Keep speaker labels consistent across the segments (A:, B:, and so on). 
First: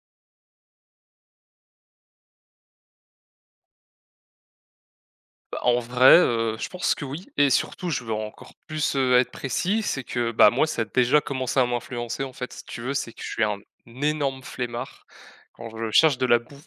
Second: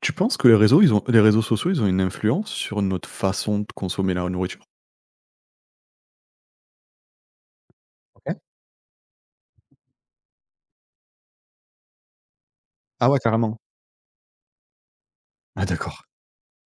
A: Tu penses que les réseaux, ils ont les réseaux sociaux, ils ont une influence sur notre façon de consommer la nourriture?
B: Bah, en vrai, je pense que oui et surtout je veux
A: OK.
B: encore plus, être précis, c'est que, bah, moi ça a déjà commencé à m'influencer en fait, si tu veux,
A: Ah
B: c'est
A: ouais,
B: que je suis un
A: carrément.
B: énorme flemmard
A: Ah
B: quand je
A: d'accord.
B: cherche de la bouffe,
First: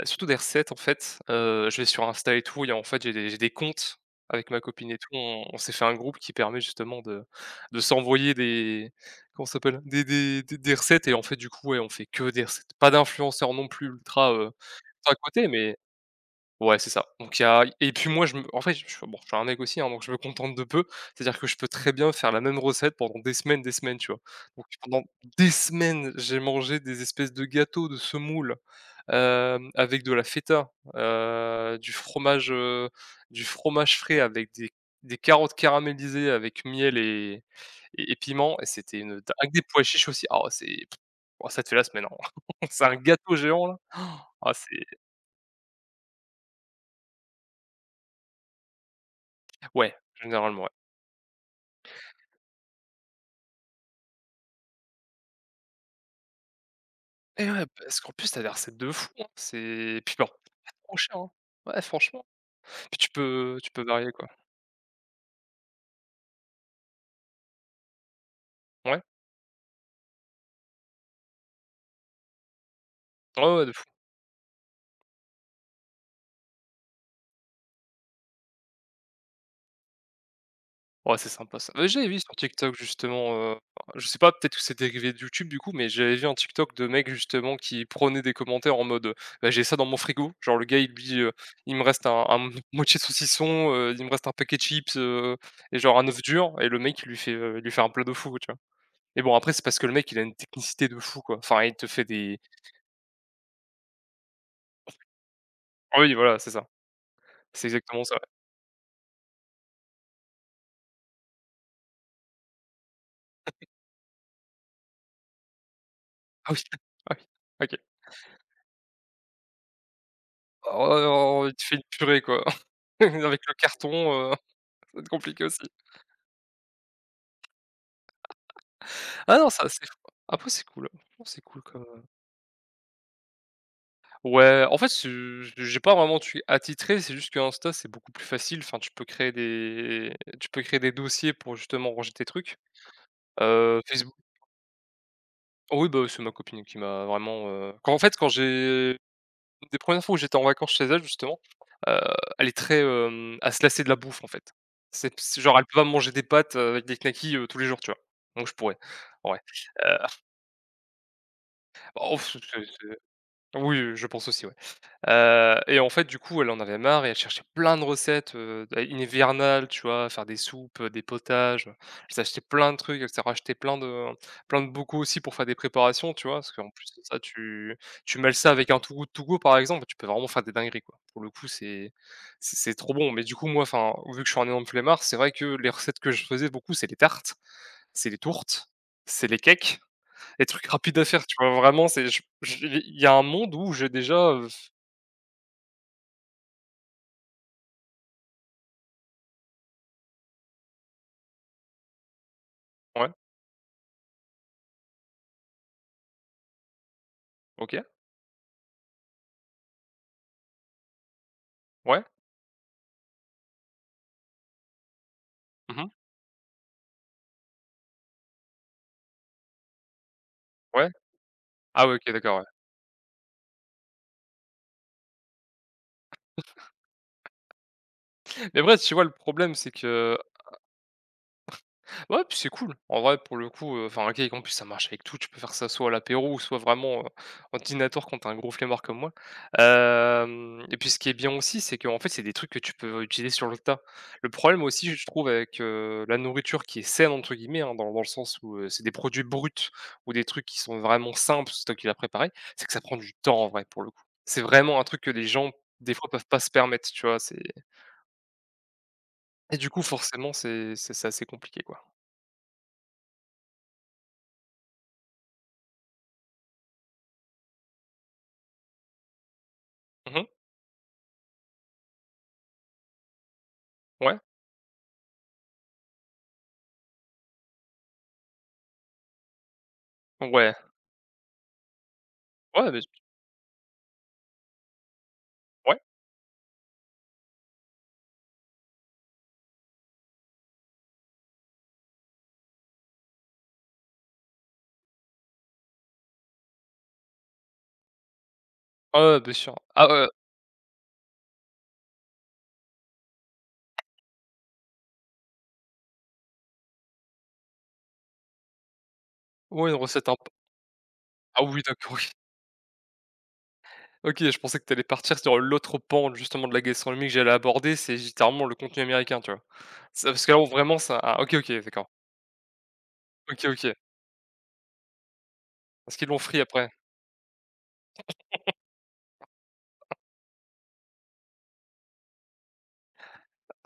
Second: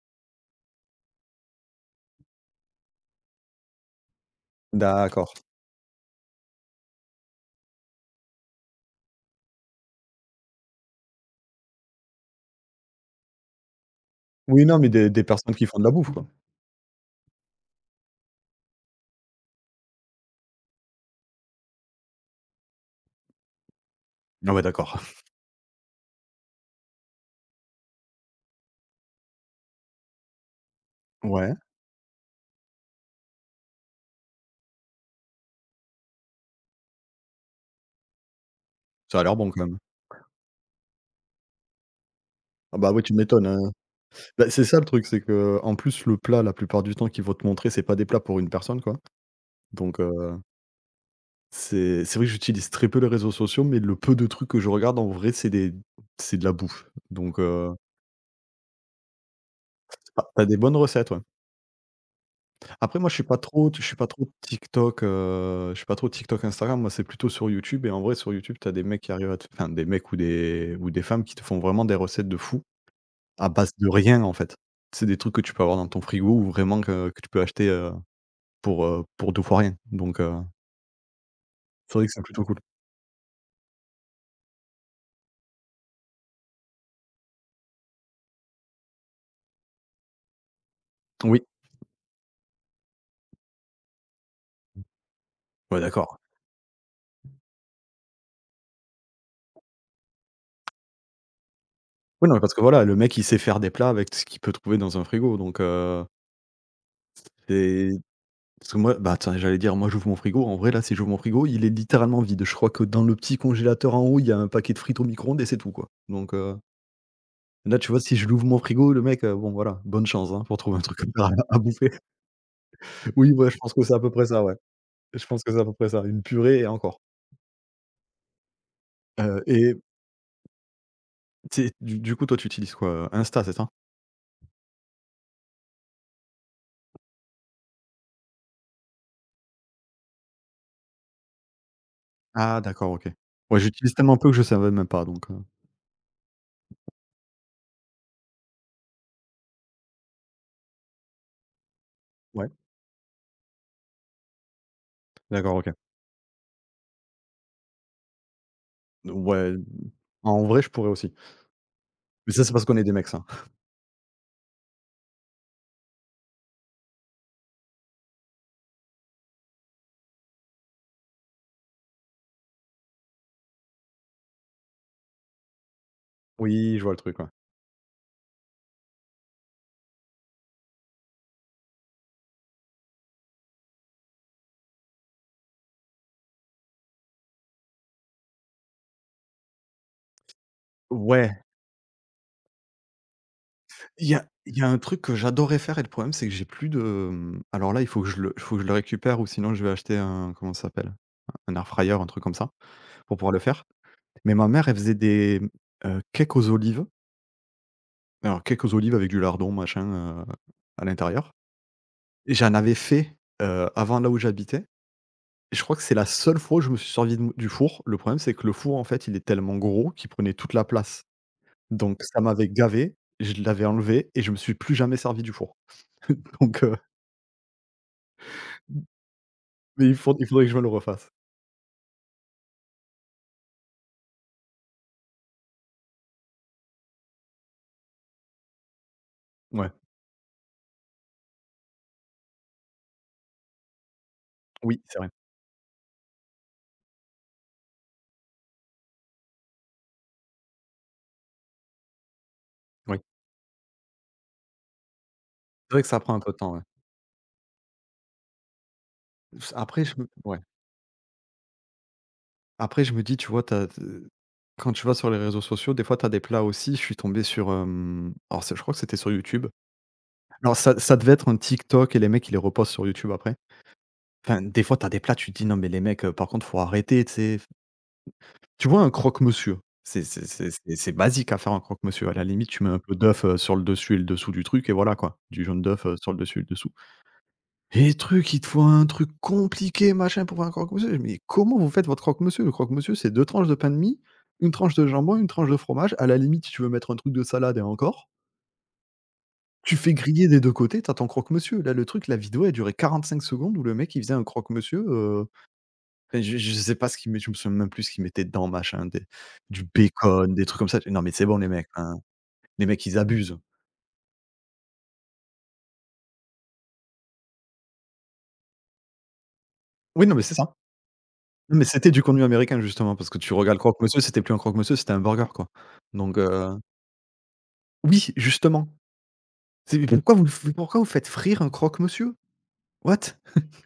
B: surtout des recettes en fait, je vais sur Insta et tout et en fait j'ai des comptes avec ma copine et tout,
A: D'accord.
B: on s'est fait un groupe qui permet justement de s'envoyer des comment ça s'appelle? Des recettes et en fait du coup, ouais, on fait que des recettes. Pas d'influenceurs non plus ultra, heu,
A: Oui, non, mais des
B: ultra
A: des
B: cotés
A: personnes qui
B: mais
A: font de la bouffe, quoi.
B: ouais, c'est ça. Donc il y a et puis moi, je me en fait, je suis bon, je suis un mec aussi, hein, donc je me contente de peu. C'est-à-dire que je peux très bien faire la même recette pendant des semaines, tu vois?
A: Ah ouais,
B: Donc
A: d'accord.
B: pendant des semaines, j'ai mangé des espèces de gâteaux de semoule, avec de la feta,
A: Ouais.
B: du fromage frais avec des carottes caramélisées avec miel et et piment et c'était une
A: Ça a
B: din
A: l'air bon
B: avec des
A: quand même.
B: pois chiches aussi. Ah ouais, c'est oh ça te fait la semaine, hein.
A: Ah
B: C'est
A: bah
B: un
A: ouais, tu
B: gâteau
A: m'étonnes,
B: géant
A: hein.
B: là.
A: Bah,
B: Ah
A: c'est ça
B: c'est
A: le truc, c'est que en plus le plat, la plupart du temps qu'ils vont te montrer, c'est pas des plats pour une personne, quoi.
B: Ouais,
A: Donc
B: généralement.
A: c'est vrai que j'utilise très peu les réseaux sociaux, mais le peu de trucs que je regarde en vrai, c'est de la bouffe. Donc
B: Et ouais, parce qu'en plus tu as des recettes de fou, hein. C'est Puis bon,
A: tu as des bonnes
B: coûte
A: recettes,
B: cher,
A: ouais.
B: hein. Ouais, franchement. Puis
A: Après
B: tu
A: moi
B: peux tu peux varier, quoi.
A: je suis pas trop TikTok, Instagram, moi c'est plutôt sur YouTube et en vrai sur YouTube t'as des
B: Ouais.
A: mecs qui arrivent à te enfin des mecs ou des femmes qui te font vraiment des recettes de fou
B: Ouais,
A: à
B: ouais,
A: base
B: de fou.
A: de rien en fait. C'est des trucs que tu peux avoir dans ton frigo ou vraiment que tu peux acheter, pour 2 fois rien donc
B: Ouais, c'est sympa ça. Bah,
A: c'est vrai
B: j'avais
A: que
B: vu
A: c'est
B: sur
A: plutôt cool.
B: TikTok justement, je sais pas, peut-être que c'est dérivé de YouTube du coup, mais j'avais vu un TikTok de mec justement qui prenait des commentaires en mode, Bah, j'ai ça dans mon frigo ». Genre le gars il dit,
A: Oui,
B: Il me reste un moitié de saucisson, il me reste un paquet de chips, et
A: ouais
B: genre un
A: d'accord.
B: œuf dur » et le mec il lui fait un plat de fou, tu vois? Mais bon après c'est parce que le mec il a une technicité de fou, quoi. Enfin il te fait
A: Oui, non
B: des
A: mais parce que voilà, le mec il sait faire des plats avec ce qu'il peut trouver dans un frigo donc
B: Ah oui voilà, c'est ça. C'est
A: c'est.
B: exactement ça, ouais.
A: Parce que moi, bah, tiens, j'allais dire, moi, j'ouvre mon frigo. En vrai, là, si j'ouvre mon frigo, il est littéralement vide. Je crois que dans le petit congélateur en haut, il y a un paquet de frites au micro-ondes et c'est tout, quoi. Donc,
B: Ah oui, ah oui, OK.
A: là, tu vois, si je l'ouvre mon frigo, le mec, bon, voilà, bonne chance, hein, pour trouver un truc à
B: Oh, il
A: à
B: te fait une
A: bouffer.
B: purée, quoi,
A: Oui,
B: avec
A: ouais,
B: le
A: je pense que c'est à peu près
B: carton,
A: ça, ouais.
B: ça va être
A: Je pense
B: compliqué
A: que c'est à
B: aussi.
A: peu près ça, une purée et encore.
B: Ah
A: Heu,
B: non, ça
A: et
B: c'est fou. Après c'est cool, hein, franchement c'est cool
A: tu
B: comme,
A: du coup, toi, tu utilises quoi, Insta, c'est ça?
B: ouais, en fait, ce j'ai pas vraiment de truc attitré, c'est juste qu'Insta, c'est beaucoup plus facile. Enfin, tu peux créer des dossiers pour justement ranger tes trucs.
A: Ah d'accord, OK. Ouais, j'utilise
B: Facebook
A: tellement peu que je savais même pas donc.
B: Oh oui, bah, c'est ma copine qui m'a vraiment, quand en fait, quand j'ai des premières fois où j'étais en vacances chez elle justement, heu, elle
A: Ouais.
B: est très, à se lasser de la bouffe en fait. C'est
A: D'accord,
B: genre elle
A: OK.
B: peut pas manger des pâtes, avec des knackis, tous les jours, tu vois? Donc je pourrais, ouais.
A: Ouais,
B: Heu,
A: en vrai, je pourrais aussi.
B: bah, oh,
A: Mais ça, c'est parce qu'on est des
B: c'est
A: mecs, ça.
B: oui, je pense aussi, ouais. Et en fait, du coup, elle en avait marre et elle cherchait plein de recettes, hivernales, tu vois? Faire des soupes, des potages, elle s'achetait plein de trucs, elle s'est racheté plein de bocaux aussi pour faire des préparations, tu vois? Parce qu'en
A: Oui, je vois
B: plus
A: le
B: de
A: truc,
B: ça,
A: ouais.
B: tu mêles ça avec un Too Good To Go, par exemple, tu peux vraiment faire des dingueries, quoi. Pour le coup, c'est trop bon, mais du coup, moi, enfin, vu que je suis un énorme flemmard, c'est vrai que les recettes que je faisais beaucoup, c'est les tartes, c'est les tourtes, c'est les cakes, les trucs rapides à faire,
A: Ouais,
B: tu vois? Vraiment, c'est je il y a un monde où j'ai
A: il y a
B: déjà,
A: il y a un truc que j'adorais faire et le problème, c'est que j'ai plus de, alors là, il faut que je le récupère ou sinon je vais acheter un comment ça s'appelle? Un air fryer, un truc comme ça,
B: ouais,
A: pour pouvoir le faire. Mais ma mère, elle faisait des, cakes aux olives,
B: OK.
A: alors cakes aux olives avec du lardon, machin, à l'intérieur.
B: Ouais.
A: Et j'en avais fait, avant là où j'habitais et je crois que
B: Mmh.
A: c'est la seule fois où je me suis servi de du four. Le problème, c'est que le four, en fait, il est tellement gros qu'il prenait toute la
B: Ouais.
A: place.
B: Ah ouais,
A: Donc
B: OK,
A: ça
B: d'accord, ouais.
A: m'avait gavé, je l'avais enlevé et je me suis plus jamais servi du four. Donc
B: Mais bref tu vois, le problème, c'est
A: mais il faut
B: que
A: il faudrait que je me le refasse.
B: ouais, puis c'est cool. En vrai, pour le coup, enfin, OK, en plus, ça marche avec tout. Tu peux faire ça soit à l'apéro ou soit vraiment, en dînatoire quand t'es un gros flemmard comme moi.
A: Ouais,
B: Hem Et puis, ce qui est bien aussi, c'est qu'en fait, c'est des trucs que tu peux utiliser sur le tas. Le problème
A: oui,
B: aussi,
A: c'est
B: je
A: vrai.
B: trouve, avec, la nourriture qui est « saine » entre guillemets, hein, dans le sens où, c'est des produits bruts ou des trucs qui sont vraiment simples, c'est toi qui l'as préparé, c'est que ça prend
A: Oui.
B: du temps, en vrai, pour le coup. C'est vraiment un truc que les gens,
A: C'est vrai que
B: des
A: ça
B: fois,
A: prend un
B: peuvent
A: peu de
B: pas se
A: temps, ouais.
B: permettre, tu vois? C'est Et du coup,
A: après je me
B: forcément,
A: ouais,
B: c'est assez compliqué, quoi.
A: après je me dis, tu vois, tu quand tu vas sur les réseaux sociaux, des fois, tu as des plats aussi. Je suis tombé sur, alors c'est je crois que c'était sur YouTube.
B: Mmh.
A: Alors ça devait être un TikTok et les mecs, ils les repostent sur YouTube après.
B: Ouais.
A: Enfin, des fois, t'as des plats, tu te dis: «Non mais les mecs, par contre, faut arrêter», tu sais? Tu vois un croque-monsieur? C'est c'est c'est
B: Ouais.
A: c'est c'est basique à faire un croque-monsieur. À la limite, tu
B: Ouais,
A: mets un
B: bien su
A: peu d'œuf, sur le dessus et le dessous du truc et voilà quoi. Du jaune
B: ouais.
A: d'œuf, sur le dessus et le dessous. Et truc, il te faut un truc compliqué, machin, pour faire un croque-monsieur. Mais comment vous faites votre croque-monsieur? Le croque-monsieur, c'est 2 tranches de pain de mie, une tranche de jambon, une tranche de fromage. À la limite, si tu veux mettre un truc de salade et encore.
B: Ouais, ouais, bien sûr.
A: Tu
B: Ah,
A: fais griller des 2 côtés. T'as ton croque-monsieur. Là, le truc, la vidéo, elle durait 5 secondes où le mec, il faisait un croque-monsieur, enfin, je sais pas ce qu'ils met je me souviens même plus ce qu'ils mettaient dedans, machin, des du
B: ouais, une recette imp
A: bacon, des trucs comme ça. Non, mais c'est bon
B: ah
A: les
B: oui,
A: mecs,
B: d'accord,
A: hein,
B: oui.
A: les mecs ils abusent.
B: OK, je pensais que t'allais partir sur l'autre pan, justement, de la gastronomie que j'allais aborder, c'est littéralement le contenu américain, tu vois?
A: Oui,
B: Ça
A: non, mais
B: parce que
A: c'est
B: là, on
A: ça.
B: vraiment ça ah OK, OK,
A: Non, mais
B: d'accord.
A: c'était du contenu américain justement parce que tu
B: OK,
A: regardes
B: OK.
A: Croque-Monsieur, c'était plus un Croque-Monsieur, c'était un burger, quoi.
B: Parce qu'ils l'ont
A: Donc
B: frit après?
A: oui, justement. C'est mais pourquoi vous le f pourquoi vous faites frire un Croque-Monsieur? What?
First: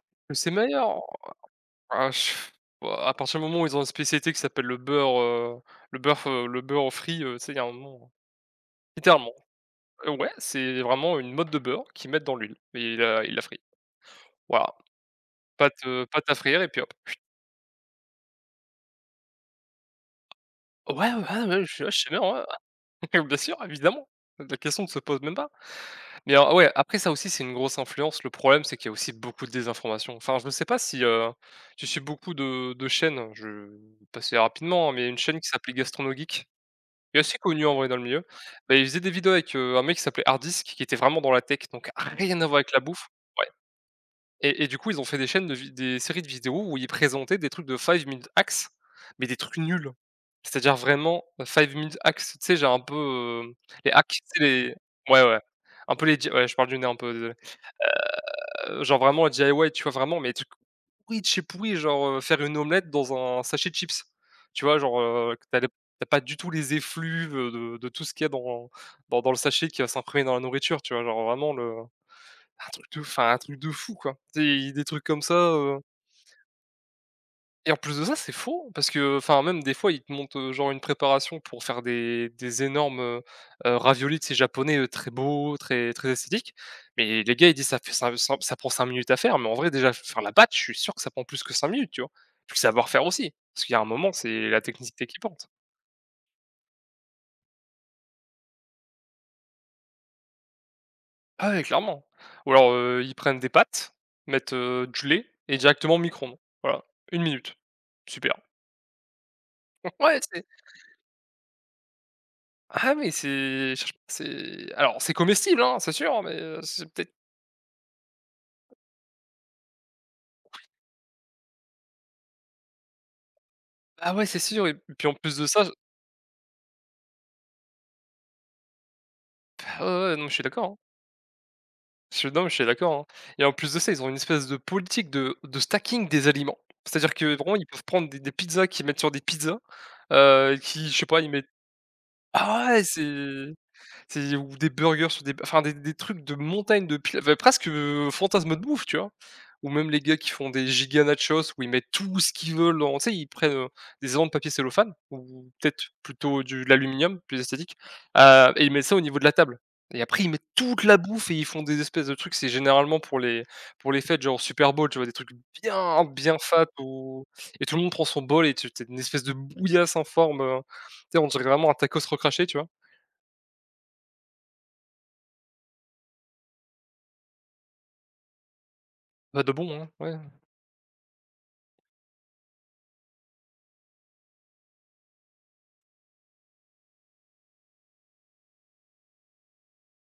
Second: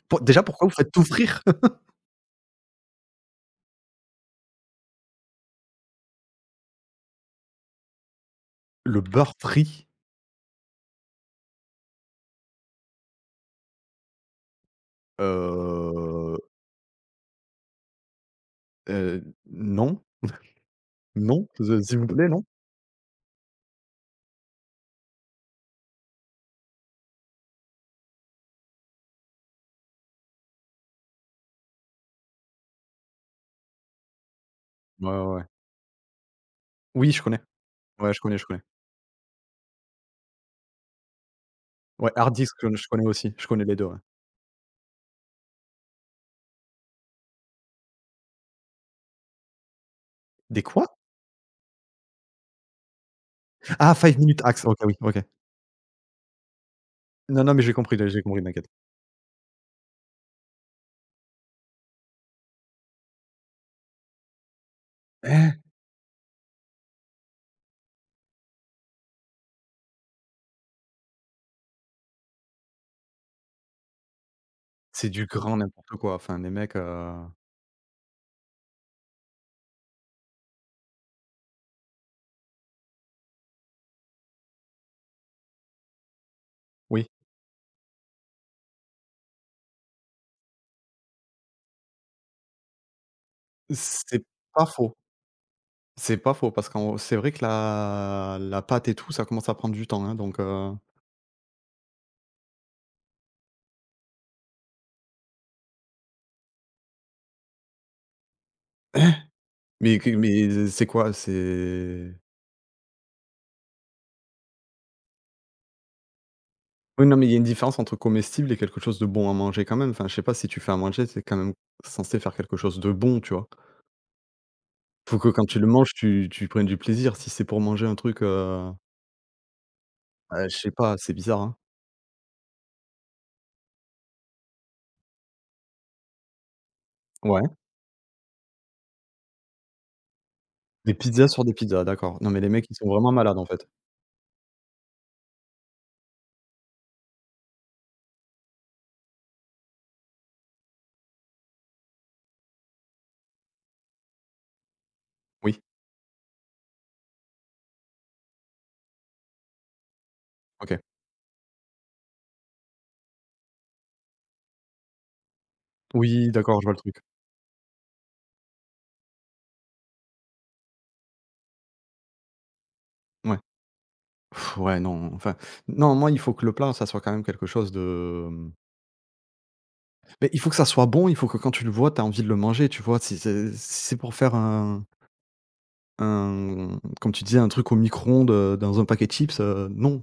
A: Pour
B: Que
A: déjà
B: c'est
A: pourquoi vous faites
B: meilleur?
A: tout frire?
B: Ah, je- bah, à partir du moment où ils ont une spécialité qui s'appelle le beurre f le beurre frit, tu sais, il y a un moment
A: Le
B: littéralement.
A: beurre frit,
B: Ouais, c'est vraiment une mode de beurre qu'ils mettent dans l'huile et ils la voilà, pâte à
A: heu
B: frire et puis hop.
A: non,
B: Ouais, ouais,
A: non,
B: ouais, je
A: s
B: suis là, je
A: s'il vous
B: suis bien,
A: plaît, non.
B: ouais. Bien sûr, évidemment. La question ne se pose même pas. Mais alors ouais, après ça aussi, c'est une grosse influence. Le problème, c'est qu'il y a aussi beaucoup de désinformation. Enfin, je ne sais pas si, tu suis beaucoup de chaînes, je vais passer rapidement, hein, mais il y
A: Ouais,
B: a une
A: ouais,
B: chaîne
A: ouais.
B: qui s'appelait GastronoGeek, qui
A: Oui,
B: est
A: je
B: assez
A: connais.
B: connue en vrai dans le
A: Ouais, je
B: milieu.
A: connais, je connais.
B: Bah, il faisait des vidéos avec, un mec qui s'appelait Hardisk, qui était vraiment dans la tech, donc
A: Ouais,
B: rien à
A: Hardee's,
B: voir avec
A: je
B: la
A: je connais
B: bouffe.
A: aussi, je connais les deux.
B: Et du coup, ils ont fait des chaînes de vid des séries de vidéos où ils présentaient des trucs de five minute hacks, mais des trucs nuls.
A: Des
B: C'est-à-dire
A: quoi?
B: vraiment five minute hacks, tu sais, j'ai un peu, les
A: Ah,
B: hacks,
A: five
B: tu sais,
A: minutes axe.
B: les
A: OK, oui,
B: ouais,
A: OK.
B: ouais, un peu les di ouais, je parle du nez un peu, désolé.
A: Non, non, mais j'ai compris, t'inquiète.
B: Genre vraiment le DIY, tu vois? Vraiment, mais des trucs pourris de chez pourri, genre, faire une omelette dans un sachet de chips. Tu vois? Genre, que tu
A: Eh,
B: les tu pas du tout les effluves, de tout ce qu'il y a dans dans le sachet qui va s'imprimer dans la nourriture, tu vois? Genre vraiment le un truc de fou, quoi. Des trucs
A: c'est
B: comme
A: du
B: ça,
A: grand n'importe quoi, enfin les mecs,
B: et en plus de ça, c'est faux parce que, enfin, même des fois, ils te montrent, genre une préparation pour faire des énormes, raviolis, tu sais, japonais, très beaux, très très esthétiques.
A: oui,
B: Mais les gars, ils disent : « «Ça fait ça ça ça prend 5 minutes à faire », mais en vrai, déjà, faire la batch, je suis sûr que ça prend plus que 5 minutes, tu vois? Puis le savoir-faire aussi, parce qu'il y a un moment,
A: c'est
B: c'est la
A: pas faux,
B: technicité qui porte.
A: c'est pas faux parce qu'en c'est vrai que la pâte et tout, ça commence à prendre du temps, hein, donc.
B: Ah ouais, clairement. Ou alors, ils prennent des pâtes, mettent, du lait et directement au micro-ondes. Voilà, 1 minute. Super.
A: Mais que
B: Ouais, c'est
A: mais c'est quoi? C'est
B: Ah oui, c'est je c'est alors c'est comestible, hein, c'est sûr, mais c'est
A: Oui,
B: peut-être
A: non, mais il y a une différence entre comestible et quelque chose de bon à manger quand même. Enfin, je sais pas, si tu fais à manger, c'est quand même censé faire quelque chose de bon, tu vois?
B: ah ouais, c'est sûr et puis en
A: Faut que
B: plus
A: quand
B: de
A: tu
B: ça,
A: le manges, tu prennes du plaisir. Si c'est pour manger un truc,
B: ah ouais, ouais, non, mais je suis
A: bah, je sais
B: d'accord, hein.
A: pas, c'est bizarre, hein.
B: Je suis Non, mais je suis d'accord, hein et en plus de ça, ils ont une espèce de politique de stacking des aliments. C'est-à-dire que
A: Ouais.
B: vraiment, ils peuvent prendre des pizzas qu'ils mettent sur des pizzas, qui
A: Des
B: je sais pas,
A: pizzas
B: ils
A: sur
B: mettent
A: des pizzas, d'accord. Non mais les
B: ah
A: mecs, ils
B: ouais,
A: sont vraiment malades, en
B: c'est
A: fait.
B: C'est ou des burgers sur des enfin des trucs de montagne de pil enfin presque, fantasme de bouffe, tu vois? Ou même les gars qui font des giga nachos où ils mettent tout ce qu'ils veulent dans tu sais, ils prennent, des éléments de papier cellophane ou
A: Oui,
B: peut-être plutôt du de l'aluminium, plus esthétique, et ils mettent ça au niveau de la table et après ils mettent
A: OK.
B: toute la bouffe et ils font des espèces de trucs, c'est généralement pour les fêtes, genre Super Bowl, tu vois? Des trucs bien,
A: Oui,
B: bien
A: d'accord,
B: fat
A: je vois le truc.
B: ou et tout le monde prend son bol et tu une espèce de bouillasse informe, tu sais, on dirait vraiment un tacos recraché, tu vois?
A: Ouais. Ouais, non, enfin, non, moi, il faut que le plat, ça soit quand même quelque chose de, mmh,
B: Bah, de bon, hein, ouais.
A: Mais il faut que ça soit bon, il faut que quand tu le vois, tu aies envie de le manger, tu vois? Si c'est pour faire un comme tu disais, un truc au micro-ondes, dans un paquet de chips, non,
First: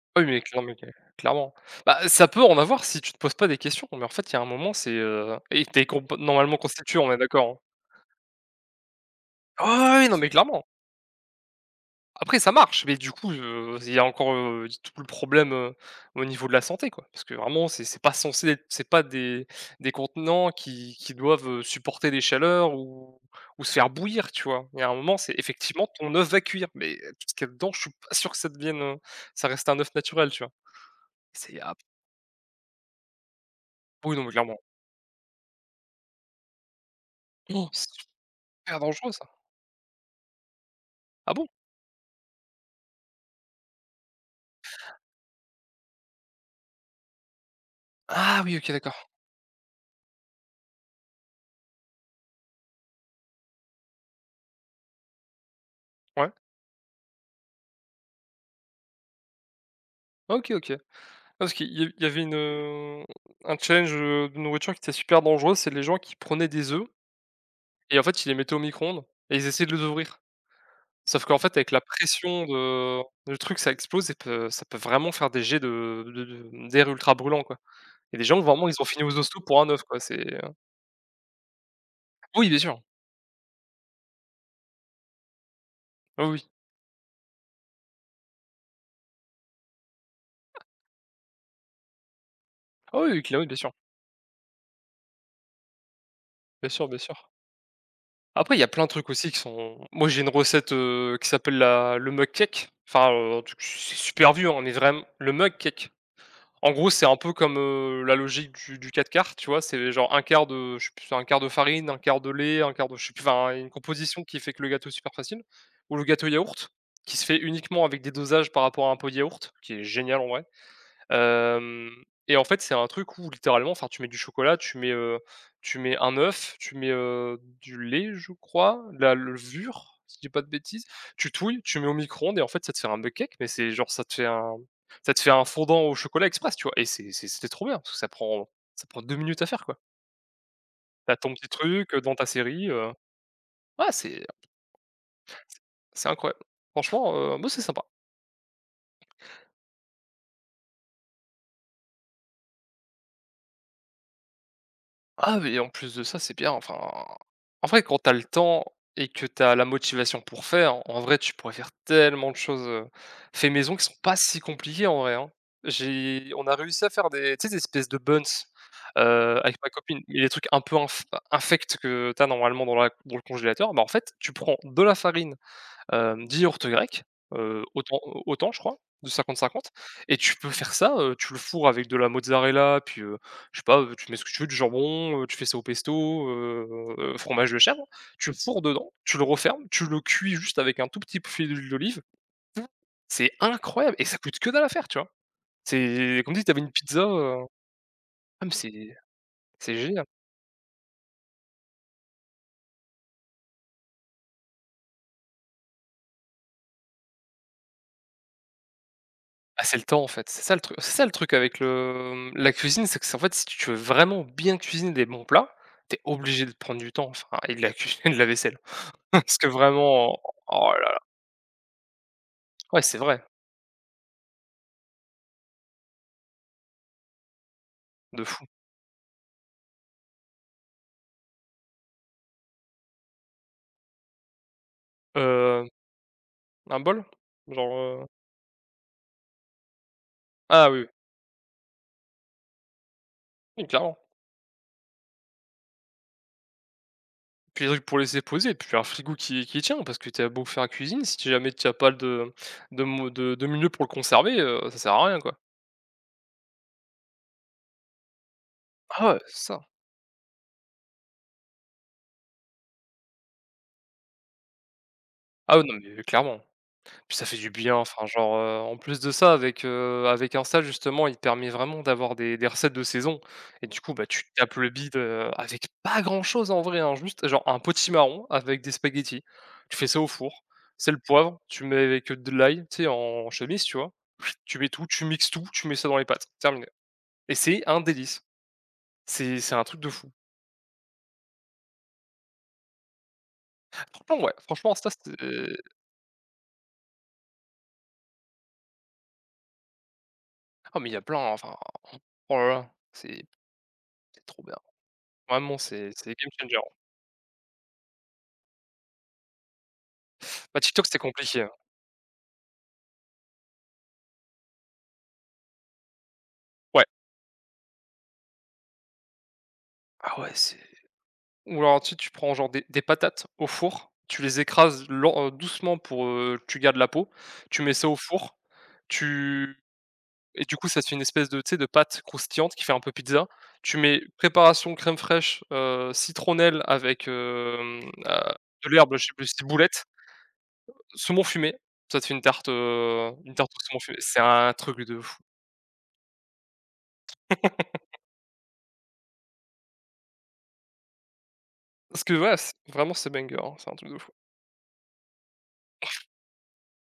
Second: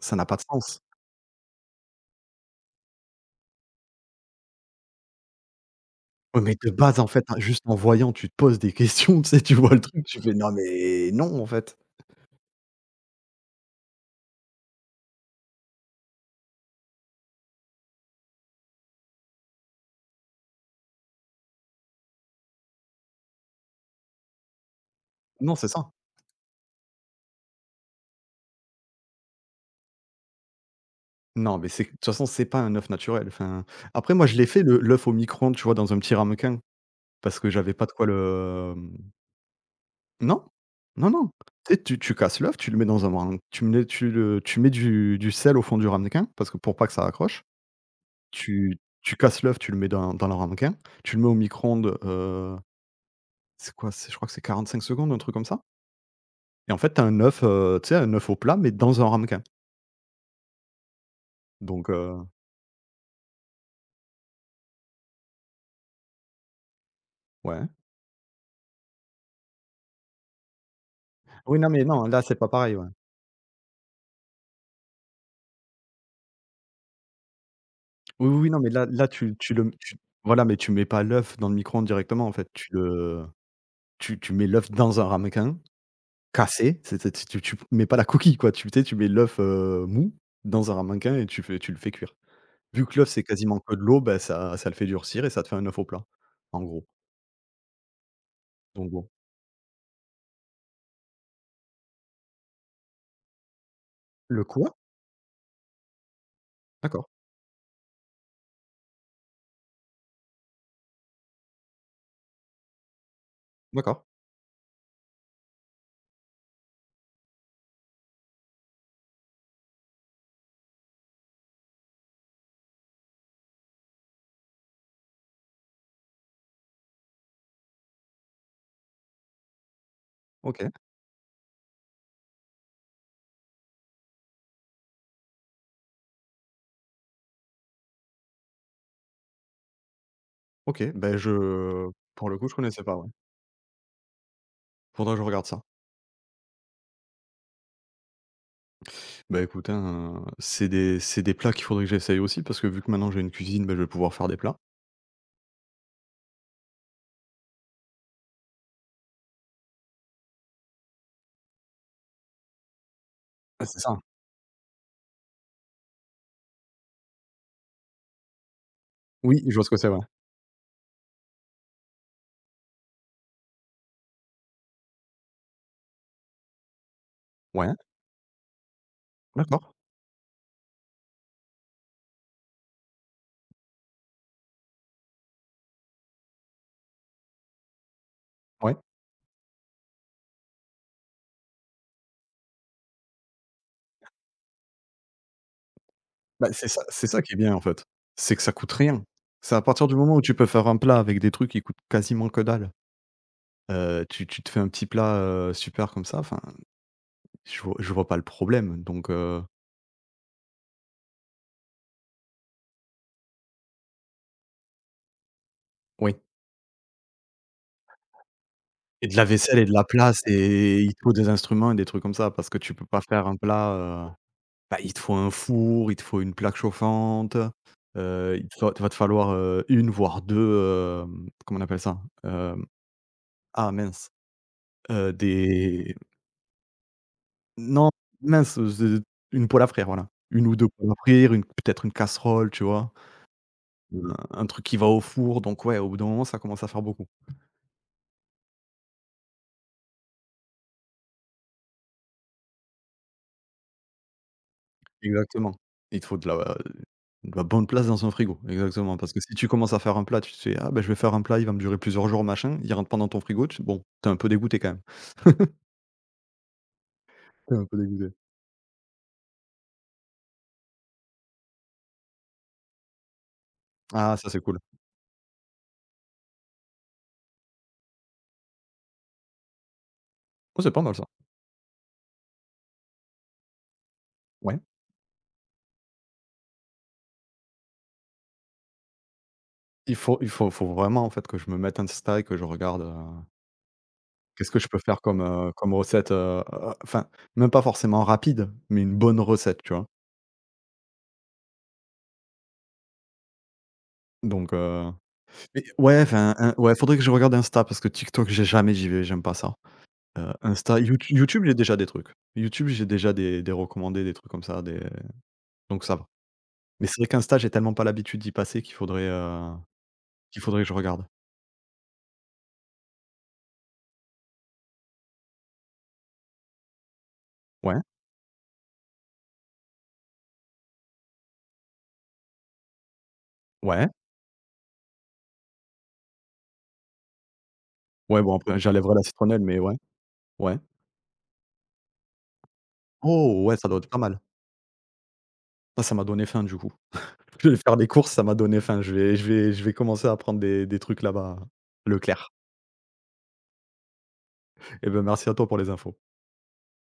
A: ça
B: Ah oui,
A: n'a pas de
B: mais
A: sens.
B: clairement. Bah, ça peut en avoir si tu te poses pas des questions, mais en fait, il y a un moment, et t'es comp
A: Ouais, mais
B: normalement
A: de
B: constitué,
A: base, en
B: on est
A: fait, hein,
B: d'accord, hein?
A: juste en voyant, tu te poses des questions, tu sais? Tu vois le
B: Ah oui,
A: truc,
B: oui, non,
A: tu
B: mais
A: fais: «Non
B: clairement.
A: mais non, en fait».
B: Après ça marche, mais du coup, il y a encore, tout le problème, au niveau de la santé, quoi. Parce que vraiment, c'est pas censé être c'est pas des contenants qui doivent, supporter des chaleurs ou se faire bouillir, tu vois? Il y a un moment, c'est
A: Non, c'est
B: effectivement
A: ça.
B: ton œuf va cuire, mais tout ce qu'il y a dedans, je suis pas sûr que ça reste un œuf naturel, tu vois?
A: Non,
B: C'est
A: mais
B: Ah
A: c'est de toute façon, c'est pas un œuf naturel, enfin, après
B: oui, non,
A: moi
B: mais
A: je l'ai
B: clairement.
A: fait le l'œuf au micro-ondes, tu vois, dans un petit ramequin, parce que
B: Oh,
A: j'avais pas de quoi
B: super dangereux ça.
A: non, non, non.
B: Ah bon?
A: Tu sais, tu casses l'œuf, tu le mets dans un ramequin. Tu mets du sel au fond du ramequin, parce que pour pas que ça accroche,
B: Ah oui, OK,
A: tu
B: d'accord.
A: tu casses l'œuf, tu le mets dans le ramequin, tu le mets au micro-ondes, c'est quoi? C'est je crois que c'est 45 secondes, un truc comme ça
B: Ouais.
A: et en fait, t'as un œuf, tu sais, un œuf au plat, mais dans un ramequin,
B: OK, OK. Parce qu'il y
A: donc
B: il y avait un challenge, de nourriture qui était super dangereux, c'est les gens qui prenaient des œufs
A: ouais.
B: et en fait, ils les mettaient au micro-ondes et ils essayaient de les ouvrir. Sauf qu'en fait,
A: Oui, non,
B: avec la
A: mais non, là, c'est
B: pression
A: pas pareil, ouais.
B: de le truc, ça explose et peut ça peut vraiment faire des jets de d'air ultra brûlant, quoi. Et des
A: Oui, oui,
B: gens,
A: oui, non,
B: vraiment,
A: mais
B: ils ont
A: là
B: fini
A: là
B: aux
A: tu
B: hostos
A: tu
B: pour un
A: le
B: œuf,
A: tu
B: quoi.
A: voilà, mais tu mets pas l'œuf dans le micro-ondes directement en fait,
B: Oui, bien
A: tu
B: sûr.
A: le. Tu mets l'œuf dans un ramequin
B: Oui, oui.
A: cassé, c'est tu mets pas la coquille quoi, tu sais, tu mets l'œuf, mou dans un ramequin et tu le fais cuire. Vu que
B: Ah
A: l'œuf
B: oui,
A: c'est
B: oui, clairement, bien
A: quasiment
B: sûr.
A: que de l'eau, bah, ça le fait durcir et ça te fait un œuf au plat, en
B: Bien
A: gros,
B: sûr, bien sûr. Après, il y a plein de
A: donc
B: trucs
A: bon.
B: aussi qui sont moi, j'ai une recette, qui s'appelle la le mug cake. Enfin, un truc c'est super
A: Le
B: vieux, hein, mais
A: quoi?
B: vraiment le mug cake. En gros, c'est
A: D'accord,
B: un peu comme, la logique du 4 quarts, tu vois? C'est genre un quart de je sais plus, un quart de farine, un quart de lait, un quart de je sais plus, enfin, une
A: d'accord,
B: composition qui fait que le gâteau est super facile. Ou le gâteau yaourt, qui se fait uniquement avec des dosages par rapport à un pot de yaourt, qui est génial en vrai. Hem et en fait, c'est un truc où littéralement, enfin, tu mets du chocolat, tu mets un œuf, du lait, je crois, de la levure, si je dis pas de
A: OK,
B: bêtises, tu touilles, tu mets au micro-ondes et en fait, ça te fait un mug cake, mais c'est genre ça te fait un fondant au chocolat express, tu vois? Et c'était trop bien parce que ça prend 2 minutes à faire, quoi.
A: OK,
B: T'as
A: ben
B: ton petit
A: je
B: truc, dans ta
A: pour le coup, je
B: série,
A: connaissais pas, ouais.
B: ouais, c'est
A: Faudrait que je regarde ça.
B: c'est incroyable. Franchement, bah, c'est sympa.
A: Bah, écoute, hein, c'est des plats qu'il faudrait que j'essaye aussi parce que vu que maintenant j'ai une cuisine, bah, je vais pouvoir faire des plats.
B: Ah mais en plus de ça, c'est bien, enfin, en vrai, quand t'as le temps et que t'as la motivation pour faire, en vrai, tu pourrais faire tellement de choses, fait
A: Ah,
B: maison
A: c'est
B: qui sont
A: ça.
B: pas si compliquées en vrai, hein. J'ai on a réussi à faire des tu sais, des espèces de buns,
A: Oui, je
B: avec
A: vois
B: ma
A: ce que c'est,
B: copine,
A: ouais.
B: mais les trucs un peu infects que t'as normalement dans le congélateur, bah, en fait, tu prends de la farine 10 yaourts grecs, heu,
A: Ouais,
B: autant autant je crois, de 50-50
A: d'accord.
B: et tu peux faire ça, tu le fourres avec de la mozzarella puis, je sais pas, tu mets ce que tu veux, du jambon, tu fais ça au pesto, fromage de chèvre, tu le fourres
A: Ouais.
B: dedans, tu le refermes, tu le cuis juste avec un tout petit filet d'huile d'olive. C'est incroyable et ça coûte que dalle à faire, tu vois? C'est comme si
A: Bah,
B: t'avais une pizza,
A: c'est ça qui est bien, en fait. C'est que
B: ah mais
A: ça coûte
B: c'est
A: rien. C'est à
B: c'est
A: partir du
B: génial.
A: moment où tu peux faire un plat avec des trucs qui coûtent quasiment que dalle. Tu te fais un petit plat, super comme ça, enfin, je vois pas le problème, donc
B: Ah, c'est le temps, en fait. C'est ça le truc avec la cuisine, c'est que c'est en fait, si tu veux vraiment bien cuisiner des bons plats, t'es
A: oui
B: obligé de prendre du temps, enfin et de la cuisine de la vaisselle.
A: et de la
B: Parce que
A: vaisselle et de la
B: vraiment,
A: place
B: oh là
A: et il
B: là,
A: te faut des instruments et des trucs comme ça parce que tu
B: ouais,
A: peux
B: c'est
A: pas
B: vrai,
A: faire un plat, heu, bah, il te faut un four, il te faut une plaque chauffante,
B: de fou.
A: il te fa va te falloir, 1 voire 2. Comment on appelle ça? Hem, ah mince.
B: Heu,
A: Des
B: un bol? Genre,
A: non, mince, ze une poêle à frire, voilà. une ou 2
B: ah oui, oui,
A: poêles à frire, une peut-être une casserole, tu vois?
B: oui, clairement.
A: Heu, un truc qui va au four, donc ouais, au bout d'un moment, ça commence à faire beaucoup.
B: Puis des trucs pour laisser poser, puis un frigo qui tient, parce que tu as beau faire la cuisine, si tu jamais tu as pas de de mo de milieu pour le conserver, ça sert à rien, quoi.
A: Exactement. Il te faut de la bonne place dans un frigo, exactement, parce
B: Ah ouais,
A: que si
B: c'est
A: tu
B: ça.
A: commences à faire un plat, tu te fais: «Ah bah, je vais faire un plat, il va me durer plusieurs jours, machin», il rentre pas dans ton frigo, tu bon, tu es un peu dégoûté quand même.
B: Ah oui, non, mais clairement. Puis ça fait du
A: Tu es un
B: bien,
A: peu
B: enfin
A: dégoûté.
B: genre, en plus de ça avec Insta justement, il permet vraiment d'avoir des recettes de saison et du coup, bah,
A: Ah
B: tu
A: ça, c'est
B: tapes
A: cool.
B: le bide, avec pas grand chose en vrai, hein, juste genre un marron avec des spaghettis. Tu fais ça au four,
A: Oh, c'est pas
B: c'est
A: mal
B: le
A: ça.
B: poivre, tu mets avec de l'ail, tu sais, en chemise, tu vois? Tu
A: Ouais.
B: mets tout, tu mixes tout, tu mets ça dans les pâtes, terminé et c'est un délice. C'est un truc de
A: Il
B: fou.
A: faut il faut faut vraiment, en fait, que je me mette Insta et que je regarde.
B: Franchement, ouais,
A: Qu'est-ce que je
B: franchement
A: peux
B: Insta,
A: faire comme,
B: c'est
A: recette, enfin, même pas forcément rapide, mais une bonne recette, tu vois?
B: ah mais il y a plein, enfin, oh là là, c'est trop
A: Donc
B: bien.
A: heu,
B: Vraiment,
A: mais
B: c'est
A: ouais,
B: c'est game
A: enfin, un
B: changer.
A: ouais, faudrait que je regarde Insta parce que TikTok, j'y vais, j'aime pas ça.
B: Bah,
A: Insta,
B: TikTok, c'était compliqué,
A: YouTube,
B: hein.
A: j'ai déjà des trucs. YouTube, j'ai déjà des recommandés, des trucs comme ça, des donc ça va.
B: Ouais.
A: Mais c'est vrai qu'Insta, j'ai tellement pas l'habitude d'y passer
B: Ah ouais,
A: qu'il
B: c'est
A: faudrait que je regarde.
B: ou alors ensuite tu prends genre des patates au four, tu les écrases lent doucement pour, tu gardes la peau, tu mets
A: Ouais,
B: ça au four, tu et du coup ça te fait une espèce de, tu sais, de pâte croustillante qui fait un peu pizza. Tu
A: ouais,
B: mets préparation crème fraîche, citronnelle avec,
A: ouais,
B: heu,
A: bon après
B: de
A: j'enlèverai
B: l'herbe, je
A: la
B: sais plus,
A: citronnelle mais ouais,
B: ciboulette,
A: ouais.
B: saumon fumé, ça te fait une tarte, heu, une
A: Oh
B: tarte
A: ouais,
B: au
A: ça doit
B: saumon
A: être
B: fumé.
A: pas
B: C'est
A: mal.
B: un truc de fou.
A: Ah, ça m'a donné faim du coup. Je vais faire des courses, ça m'a donné faim. Je vais commencer à prendre des trucs là-bas,
B: Parce que
A: Leclerc.
B: voilà, c'est banger, hein, c'est un truc de fou.
A: Et ben, merci à toi pour les infos.